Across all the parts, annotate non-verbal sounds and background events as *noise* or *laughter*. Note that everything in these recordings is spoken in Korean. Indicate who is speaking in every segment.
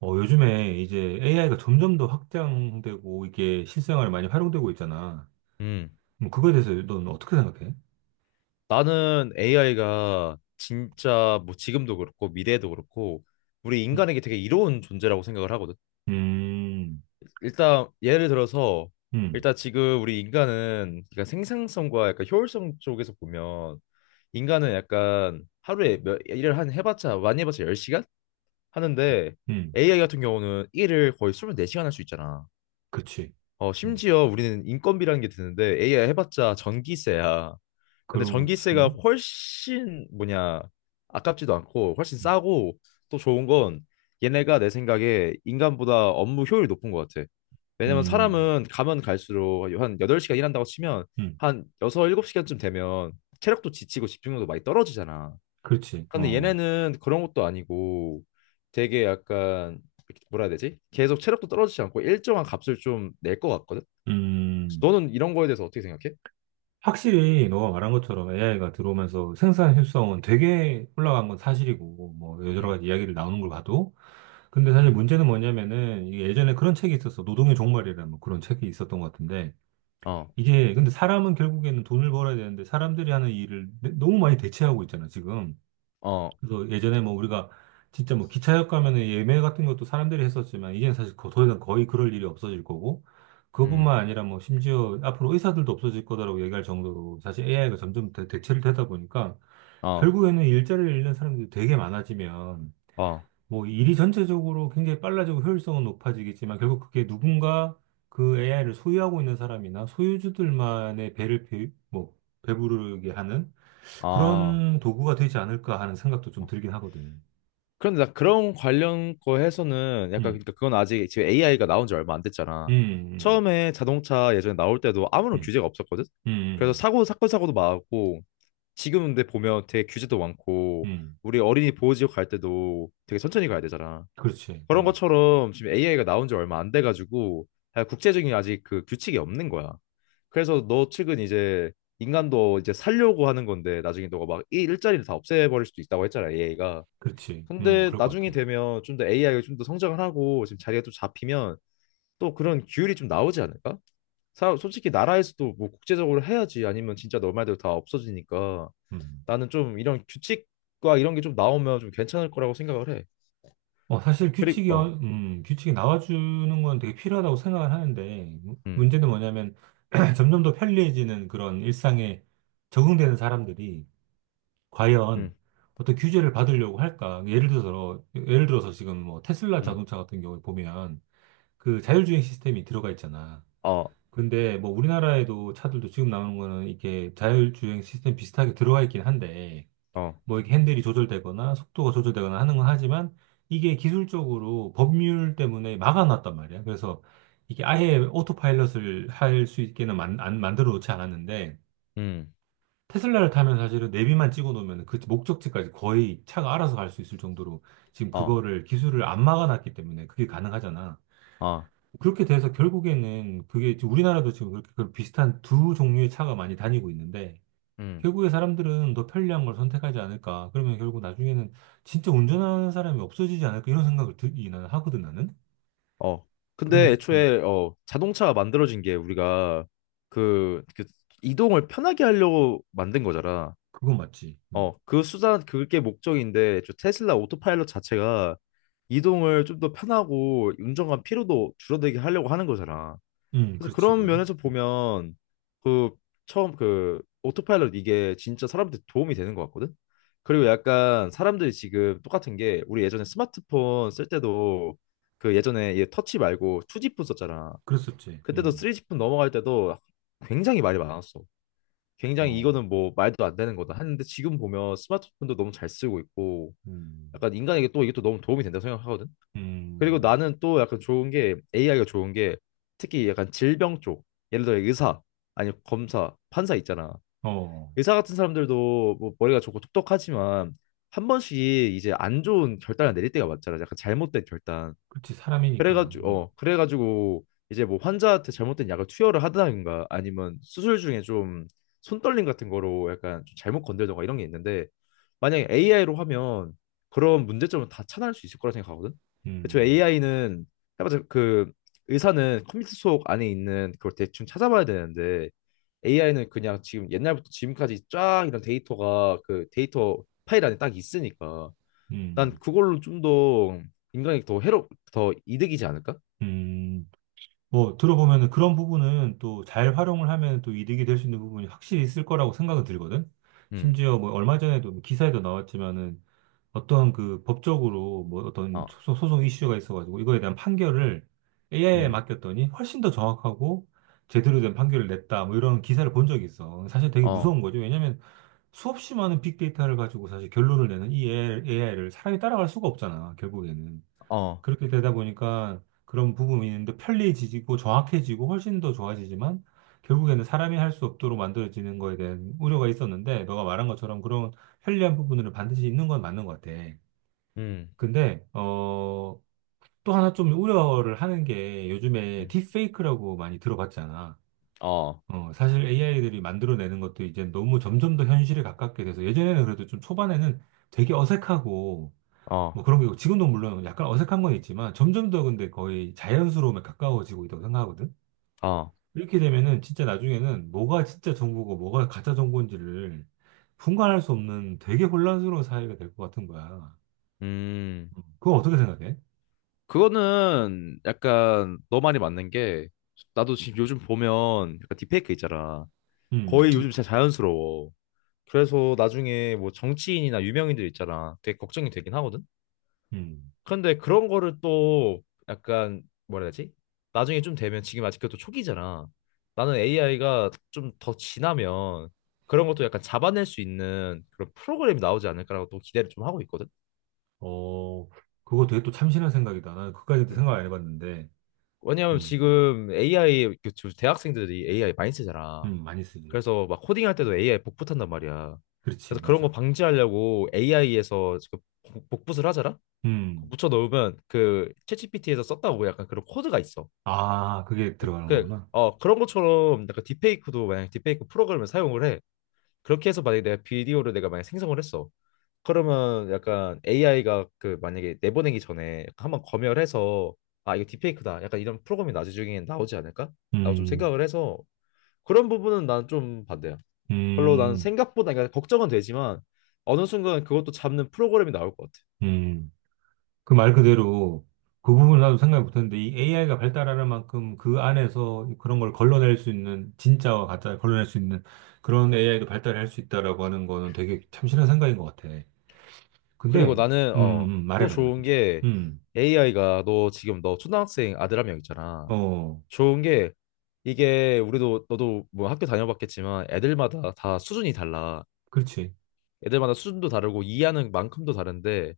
Speaker 1: 요즘에 이제 AI가 점점 더 확장되고 이게 실생활에 많이 활용되고 있잖아.
Speaker 2: 음,
Speaker 1: 뭐 그거에 대해서 넌 어떻게 생각해?
Speaker 2: 나는 AI가 진짜 뭐 지금도 그렇고 미래에도 그렇고 우리
Speaker 1: 음.
Speaker 2: 인간에게 되게 이로운 존재라고 생각을 하거든.
Speaker 1: 음.
Speaker 2: 일단 예를 들어서
Speaker 1: 음.
Speaker 2: 일단 지금 우리 인간은 그러니까 생산성과 약간 효율성 쪽에서 보면 인간은 약간 하루에 몇 일을 한 해봤자 많이 해봤자 10시간 하는데
Speaker 1: 음.
Speaker 2: AI 같은 경우는 일을 거의 24시간 할 수 있잖아.
Speaker 1: 그렇지. 음.
Speaker 2: 심지어 우리는 인건비라는 게 드는데 AI 해봤자 전기세야. 근데
Speaker 1: 그렇지.
Speaker 2: 전기세가 훨씬 뭐냐 아깝지도 않고 훨씬
Speaker 1: 음.
Speaker 2: 싸고 또 좋은 건 얘네가 내 생각에 인간보다 업무 효율이 높은 것 같아. 왜냐면
Speaker 1: 음.
Speaker 2: 사람은 가면 갈수록 한 8시간 일한다고 치면
Speaker 1: 음.
Speaker 2: 한 6, 7시간쯤 되면 체력도 지치고 집중력도 많이 떨어지잖아.
Speaker 1: 그렇지.
Speaker 2: 근데
Speaker 1: 어.
Speaker 2: 얘네는 그런 것도 아니고 되게 약간 뭐라 해야 되지? 계속 체력도 떨어지지 않고 일정한 값을 좀 낼 것 같거든?
Speaker 1: 음.
Speaker 2: 너는 이런 거에 대해서 어떻게 생각해?
Speaker 1: 확실히 너가 말한 것처럼 AI가 들어오면서 생산 효율성은 되게 올라간 건 사실이고, 뭐 여러
Speaker 2: 음,
Speaker 1: 가지 이야기를 나오는 걸 봐도. 근데 사실
Speaker 2: 음,
Speaker 1: 문제는 뭐냐면은 이게 예전에 그런 책이 있었어. 노동의 종말이라는 뭐 그런 책이 있었던 것 같은데.
Speaker 2: 어,
Speaker 1: 이게 근데 사람은 결국에는 돈을 벌어야 되는데 사람들이 하는 일을 너무 많이 대체하고 있잖아, 지금.
Speaker 2: 어,
Speaker 1: 그래서 예전에 뭐 우리가 진짜 뭐 기차역 가면은 예매 같은 것도 사람들이 했었지만 이제는 사실 더 이상 거의 그럴 일이 없어질 거고
Speaker 2: 음.
Speaker 1: 그것뿐만 아니라 뭐 심지어 앞으로 의사들도 없어질 거다라고 얘기할 정도로 사실 AI가 점점 대체를 되다 보니까
Speaker 2: 어,
Speaker 1: 결국에는 일자리를 잃는 사람들이 되게 많아지면
Speaker 2: 어,
Speaker 1: 뭐 일이 전체적으로 굉장히 빨라지고 효율성은 높아지겠지만 결국 그게 누군가 그 AI를 소유하고 있는 사람이나 소유주들만의 배를 배, 뭐 배부르게 하는
Speaker 2: 아.
Speaker 1: 그런 도구가 되지 않을까 하는 생각도 좀
Speaker 2: 어.
Speaker 1: 들긴 하거든.
Speaker 2: 그런데 나 그런 관련 거 해서는 약간
Speaker 1: 음.
Speaker 2: 그러니까 그건 아직 지금 AI가 나온 지 얼마 안
Speaker 1: 음.
Speaker 2: 됐잖아.
Speaker 1: 음.
Speaker 2: 처음에 자동차 예전에 나올 때도 아무런
Speaker 1: 음.
Speaker 2: 규제가 없었거든.
Speaker 1: 음.
Speaker 2: 그래서
Speaker 1: 음.
Speaker 2: 사고 사건 사고도 많았고 지금 근데 보면 되게 규제도 많고
Speaker 1: 음.
Speaker 2: 우리 어린이 보호지역 갈 때도 되게 천천히 가야 되잖아.
Speaker 1: 그렇지.
Speaker 2: 그런
Speaker 1: 음.
Speaker 2: 것처럼 지금 AI가 나온 지 얼마 안 돼가지고 아, 국제적인 아직 그 규칙이 없는 거야. 그래서 너 측은 이제 인간도 이제 살려고 하는 건데 나중에 너가 막 이 일자리를 다 없애버릴 수도 있다고 했잖아 AI가.
Speaker 1: 그렇지. 음.
Speaker 2: 근데
Speaker 1: 그럴 것
Speaker 2: 나중에
Speaker 1: 같아.
Speaker 2: 되면 좀 더 AI가 좀 더 성장을 하고 지금 자리가 또 잡히면 또 그런 규율이 좀 나오지 않을까? 사, 솔직히 나라에서도 뭐 국제적으로 해야지 아니면 진짜 너 말대로 다 없어지니까
Speaker 1: 음.
Speaker 2: 나는 좀 이런 규칙과 이런 게 좀 나오면 좀 괜찮을 거라고 생각을 해.
Speaker 1: 사실 규칙이,
Speaker 2: 그리고
Speaker 1: 어-
Speaker 2: 어
Speaker 1: 음, 규칙이 나와주는 건 되게 필요하다고 생각을 하는데,
Speaker 2: 음
Speaker 1: 문제는 뭐냐면, *clears throat* 점점 더 편리해지는 그런 일상에 적응되는 사람들이, 과연
Speaker 2: 음
Speaker 1: 어떤 규제를 받으려고 할까? 예를 들어서 지금 뭐 테슬라 자동차
Speaker 2: 음
Speaker 1: 같은 경우에 보면, 그 자율주행 시스템이 들어가 있잖아.
Speaker 2: 어
Speaker 1: 근데 뭐 우리나라에도 차들도 지금 나오는 거는 이렇게 자율주행 시스템 비슷하게 들어가 있긴 한데, 뭐
Speaker 2: 어
Speaker 1: 이렇게 핸들이 조절되거나 속도가 조절되거나 하는 건 하지만 이게 기술적으로 법률 때문에 막아놨단 말이야. 그래서 이게 아예 오토파일럿을 할 수 있게는 만, 안, 만들어 놓지 않았는데
Speaker 2: 음
Speaker 1: 테슬라를 타면 사실은 내비만 찍어 놓으면 그 목적지까지 거의 차가 알아서 갈 수 있을 정도로 지금
Speaker 2: 어
Speaker 1: 그거를 기술을 안 막아놨기 때문에 그게 가능하잖아.
Speaker 2: 어
Speaker 1: 그렇게 돼서 결국에는 그게 지금 우리나라도 지금 그렇게 그 비슷한 두 종류의 차가 많이 다니고 있는데
Speaker 2: 음
Speaker 1: 결국에 사람들은 더 편리한 걸 선택하지 않을까. 그러면 결국 나중에는 진짜 운전하는 사람이 없어지지 않을까. 이런 생각을 들이 나는 하거든, 나는.
Speaker 2: 어.
Speaker 1: 그러면,
Speaker 2: 근데
Speaker 1: 진- 음,
Speaker 2: 애초에 자동차가 만들어진 게 우리가 그 이동을 편하게 하려고 만든 거잖아.
Speaker 1: 그건 맞지. 음.
Speaker 2: 그 수단 그게 목적인데 저 테슬라 오토파일럿 자체가 이동을 좀 더 편하고 운전관 피로도 줄어들게 하려고 하는 거잖아.
Speaker 1: 음.
Speaker 2: 그래서
Speaker 1: 그렇지,
Speaker 2: 그런
Speaker 1: 그건.
Speaker 2: 면에서 보면 그 처음 그 오토파일럿 이게 진짜 사람한테 도움이 되는 것 같거든. 그리고 약간 사람들이 지금 똑같은 게 우리 예전에 스마트폰 쓸 때도 그 예전에 얘 터치 말고 2G폰 썼잖아.
Speaker 1: 그랬었지.
Speaker 2: 그때도
Speaker 1: 음.
Speaker 2: 3G폰 넘어갈 때도 굉장히 말이 많았어. 굉장히
Speaker 1: 어.
Speaker 2: 이거는 뭐 말도 안 되는 거다 하는데 지금 보면 스마트폰도 너무 잘 쓰고 있고
Speaker 1: 음.
Speaker 2: 약간 인간에게 또 이게 또 너무 도움이 된다고 생각하거든. 그리고
Speaker 1: 음.
Speaker 2: 나는 또 약간 좋은 게 AI가 좋은 게 특히 약간 질병 쪽 예를 들어 의사 아니 검사 판사 있잖아.
Speaker 1: 어.
Speaker 2: 의사 같은 사람들도 뭐 머리가 좋고 똑똑하지만 한 번씩 이제 안 좋은 결단을 내릴 때가 많잖아. 약간 잘못된 결단.
Speaker 1: 그렇지. 사람이니까.
Speaker 2: 그래가지고
Speaker 1: 음.
Speaker 2: 어 그래가지고 이제 뭐 환자한테 잘못된 약을 투여를 하든가 아니면 수술 중에 좀 손떨림 같은 거로 약간 좀 잘못 건들던가 이런 게 있는데 만약에 AI로 하면 그런 문제점은 다 차단할 수 있을 거라 생각하거든. 저
Speaker 1: 음.
Speaker 2: AI는 해봤자 그 의사는 컴퓨터 속 안에 있는 그걸 대충 찾아봐야 되는데 AI는 그냥 지금 옛날부터 지금까지 쫙 이런 데이터가 그 데이터 파일 안에 딱 있으니까 난
Speaker 1: 음.
Speaker 2: 그걸로 좀 더 인간이 더 해롭 더 이득이지 않을까?
Speaker 1: 음. 뭐, 들어보면은 그런 부분은 또 잘 활용을 하면 또 이득이 될 수 있는 부분이 확실히 있을 거라고 생각은 들거든.
Speaker 2: 음,
Speaker 1: 심지어 뭐 얼마 전에도 뭐 기사에도 나왔지만은 어떤 그 법적으로 뭐 어떤
Speaker 2: 어,
Speaker 1: 소송 이슈가 있어가지고 이거에 대한 판결을 AI에
Speaker 2: 음,
Speaker 1: 맡겼더니 훨씬 더 정확하고 제대로 된 판결을 냈다. 뭐 이런 기사를 본 적이 있어. 사실 되게 무서운
Speaker 2: 어,
Speaker 1: 거죠. 왜냐면 수없이 많은 빅데이터를 가지고 사실 결론을 내는 이 AI를 사람이 따라갈 수가 없잖아, 결국에는.
Speaker 2: 어,
Speaker 1: 그렇게 되다 보니까 그런 부분이 있는데 편리해지고 정확해지고 훨씬 더 좋아지지만 결국에는 사람이 할 수 없도록 만들어지는 거에 대한 우려가 있었는데 너가 말한 것처럼 그런 편리한 부분을 반드시 있는 건 맞는 것 같아.
Speaker 2: 음,
Speaker 1: 근데 또 하나 좀 우려를 하는 게 요즘에
Speaker 2: 음,
Speaker 1: 딥페이크라고 많이 들어봤잖아.
Speaker 2: 어,
Speaker 1: 사실 AI들이 만들어내는 것도 이제 너무 점점 더 현실에 가깝게 돼서 예전에는 그래도 좀 초반에는 되게 어색하고
Speaker 2: 어,
Speaker 1: 뭐 그런 거 있고 지금도 물론 약간 어색한 건 있지만 점점 더 근데 거의 자연스러움에 가까워지고 있다고 생각하거든.
Speaker 2: 어,
Speaker 1: 이렇게 되면은 진짜 나중에는 뭐가 진짜 정보고 뭐가 가짜 정보인지를 분간할 수 없는 되게 혼란스러운 사회가 될 것 같은 거야.
Speaker 2: 음.
Speaker 1: 그거 어떻게 생각해?
Speaker 2: 그거는 약간 너 말이 맞는 게 나도 지금 요즘 보면 약간 딥페이크 있잖아.
Speaker 1: 음,
Speaker 2: 거의
Speaker 1: 이-
Speaker 2: 요즘 진짜 자연스러워. 그래서 나중에 뭐 정치인이나 유명인들 있잖아. 되게 걱정이 되긴 하거든.
Speaker 1: 음,
Speaker 2: 근데 그런 거를 또 약간 뭐라 해야 되지? 나중에 좀 되면 지금 아직 그것도 초기잖아. 나는 AI가 좀 더 지나면 그런 것도 약간 잡아낼 수 있는 그런 프로그램이 나오지 않을까라고 또 기대를 좀 하고 있거든.
Speaker 1: 어, 그거 되게 또 참신한 생각이다. 나는 그까지도
Speaker 2: 음.
Speaker 1: 생각 안 해봤는데,
Speaker 2: 왜냐하면
Speaker 1: 음.
Speaker 2: 지금 AI 그저 대학생들이 AI 많이 쓰잖아.
Speaker 1: 음. 많이 쓰지.
Speaker 2: 그래서 막 코딩할 때도 AI 복붙한단 말이야.
Speaker 1: 그렇지,
Speaker 2: 그래서 그런 거
Speaker 1: 맞아.
Speaker 2: 방지하려고 AI에서 복붙을 하잖아.
Speaker 1: 음.
Speaker 2: 묻혀 넣으면 그 챗GPT에서 썼다고 약간 그런 코드가 있어.
Speaker 1: 아, 그게 들어가는 거구나.
Speaker 2: 그런 것처럼 약간 딥페이크도 만약 딥페이크 프로그램을 사용을 해. 그렇게 해서 만약에 내가 비디오를 내가 만약 생성을 했어. 그러면 약간 AI가 그 만약에 내보내기 전에 한번 검열해서 아, 이거 딥페이크다. 약간 이런 프로그램이 나중에 나오지 않을까? 라고 좀
Speaker 1: 음.
Speaker 2: 생각을 해서 그런 부분은 난 좀 반대야. 별로 난
Speaker 1: 음.
Speaker 2: 생각보다 그러니까 걱정은 되지만 어느 순간 그것도 잡는 프로그램이 나올 것 같아.
Speaker 1: 음. 그 말 그대로 그 부분 나도 생각 못했는데 이 AI가 발달하는 만큼 그 안에서 그런 걸 걸러낼 수 있는 진짜와 가짜를 걸러낼 수 있는 그런 AI도 발달할 수 있다라고 하는 거는 되게 참신한 생각인 것 같아.
Speaker 2: 그리고
Speaker 1: 근데
Speaker 2: 나는
Speaker 1: 음,
Speaker 2: 어,
Speaker 1: 말해
Speaker 2: 또
Speaker 1: 말해 말해.
Speaker 2: 좋은 게
Speaker 1: 음.
Speaker 2: AI가 너 지금 너 초등학생 아들 한 명 있잖아.
Speaker 1: 어.
Speaker 2: 좋은 게 이게 우리도 너도 뭐 학교 다녀봤겠지만 애들마다 다 수준이 달라.
Speaker 1: 그렇지.
Speaker 2: 애들마다 수준도 다르고 이해하는 만큼도 다른데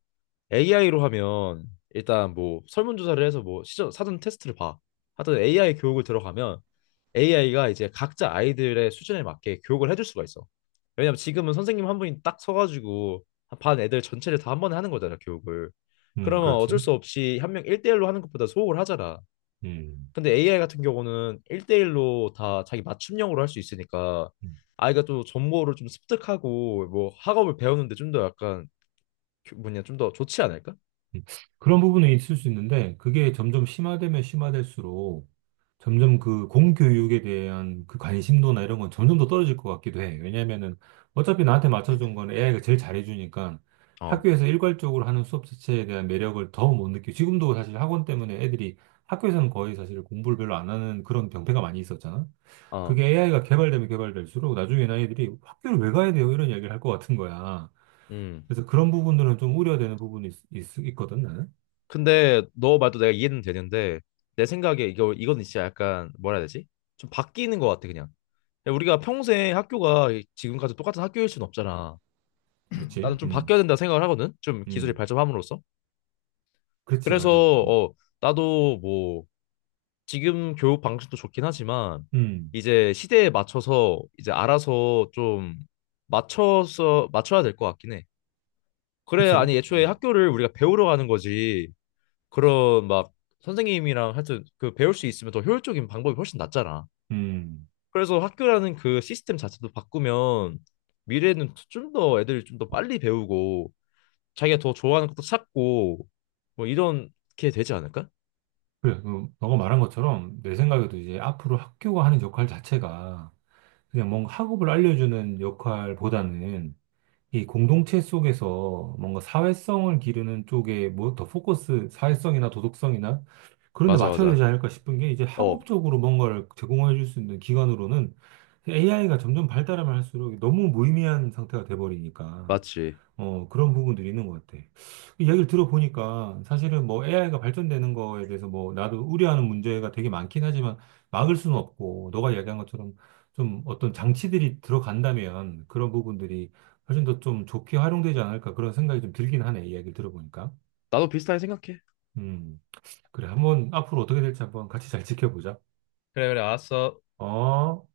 Speaker 2: AI로 하면 일단 뭐 설문조사를 해서 뭐 사전 테스트를 봐. 하여튼 AI 교육을 들어가면 AI가 이제 각자 아이들의 수준에 맞게 교육을 해줄 수가 있어. 왜냐면 지금은 선생님 한 분이 딱 서가지고 반 애들 전체를 다 한 번에 하는 거잖아, 교육을.
Speaker 1: 음.
Speaker 2: 그러면 어쩔
Speaker 1: 그렇지.
Speaker 2: 수 없이 한 명 일대일로 하는 것보다 소홀하잖아.
Speaker 1: 음.
Speaker 2: 근데 AI 같은 경우는 일대일로 다 자기 맞춤형으로 할 수 있으니까
Speaker 1: 음.
Speaker 2: 아이가 또 정보를 좀 습득하고 뭐 학업을 배우는데 좀 더 약간 뭐냐 좀 더 좋지 않을까?
Speaker 1: 음, 그런 부분은 있을 수 있는데 그게 점점 심화되면 심화될수록 점점 그 공교육에 대한 그 관심도나 이런 건 점점 더 떨어질 것 같기도 해. 왜냐면은 어차피 나한테 맞춰준 건 AI가 제일 잘해주니까
Speaker 2: 어,
Speaker 1: 학교에서 일괄적으로 하는 수업 자체에 대한 매력을 더 못 느끼고 지금도 사실 학원 때문에 애들이 학교에서는 거의 사실 공부를 별로 안 하는 그런 병폐가 많이 있었잖아.
Speaker 2: 어,
Speaker 1: 그게 AI가 개발되면 개발될수록 나중에는 애들이 학교를 왜 가야 돼요? 이런 얘기를 할 것 같은 거야.
Speaker 2: 음.
Speaker 1: 그래서 그런 부분들은 좀 우려되는 부분이 있거든, 나는.
Speaker 2: 근데 너 말도 내가 이해는 되는데 내 생각에 이거 이건 진짜 약간 뭐라 해야 되지? 좀 바뀌는 것 같아 그냥. 그냥 우리가 평생 학교가 지금까지 똑같은 학교일 수는 없잖아.
Speaker 1: 그렇지.
Speaker 2: 나는 좀
Speaker 1: 음.
Speaker 2: 바뀌어야 된다 생각을 하거든. 좀 기술이
Speaker 1: 음.
Speaker 2: 발전함으로써.
Speaker 1: 그렇지,
Speaker 2: 그래서
Speaker 1: 맞아. 음.
Speaker 2: 어 나도 뭐 지금 교육 방식도 좋긴 하지만
Speaker 1: 음.
Speaker 2: 이제 시대에 맞춰서 이제 알아서 좀 맞춰서 맞춰야 될 것 같긴 해. 그래,
Speaker 1: 그쵸.
Speaker 2: 아니 애초에
Speaker 1: 음.
Speaker 2: 학교를 우리가 배우러 가는 거지. 그런 막 선생님이랑 하여튼 그 배울 수 있으면 더 효율적인 방법이 훨씬 낫잖아.
Speaker 1: 음.
Speaker 2: 그래서 학교라는 그 시스템 자체도 바꾸면 미래에는 좀 더 애들이 좀 더 빨리 배우고 자기가 더 좋아하는 것도 찾고 뭐 이런 게 되지 않을까?
Speaker 1: 그래, 너가 말한 것처럼 내 생각에도 이제 앞으로 학교가 하는 역할 자체가 그냥 뭔가 학업을 알려주는 역할보다는 이 공동체 속에서 뭔가 사회성을 기르는 쪽에 뭐 더 포커스, 사회성이나 도덕성이나 그런 데
Speaker 2: 맞아,
Speaker 1: 맞춰야 되지
Speaker 2: 맞아.
Speaker 1: 않을까 싶은 게 이제
Speaker 2: 어,
Speaker 1: 학업적으로 뭔가를 제공해 줄 수 있는 기관으로는 AI가 점점 발달하면 할수록 너무 무의미한 상태가 돼버리니까.
Speaker 2: 맞지.
Speaker 1: 그런 부분들이 있는 것 같아. 그 이야기를 들어보니까 사실은 뭐 AI가 발전되는 거에 대해서 뭐 나도 우려하는 문제가 되게 많긴 하지만 막을 수는 없고 너가 이야기한 것처럼 좀 어떤 장치들이 들어간다면 그런 부분들이 훨씬 더 좀 좋게 활용되지 않을까 그런 생각이 좀 들긴 하네. 이야기를 들어보니까.
Speaker 2: 나도 비슷하게 생각해.
Speaker 1: 음, 그래. 한번 앞으로 어떻게 될지 한번 같이 잘 지켜보자.
Speaker 2: 그래, 그래, 알았어.
Speaker 1: 어?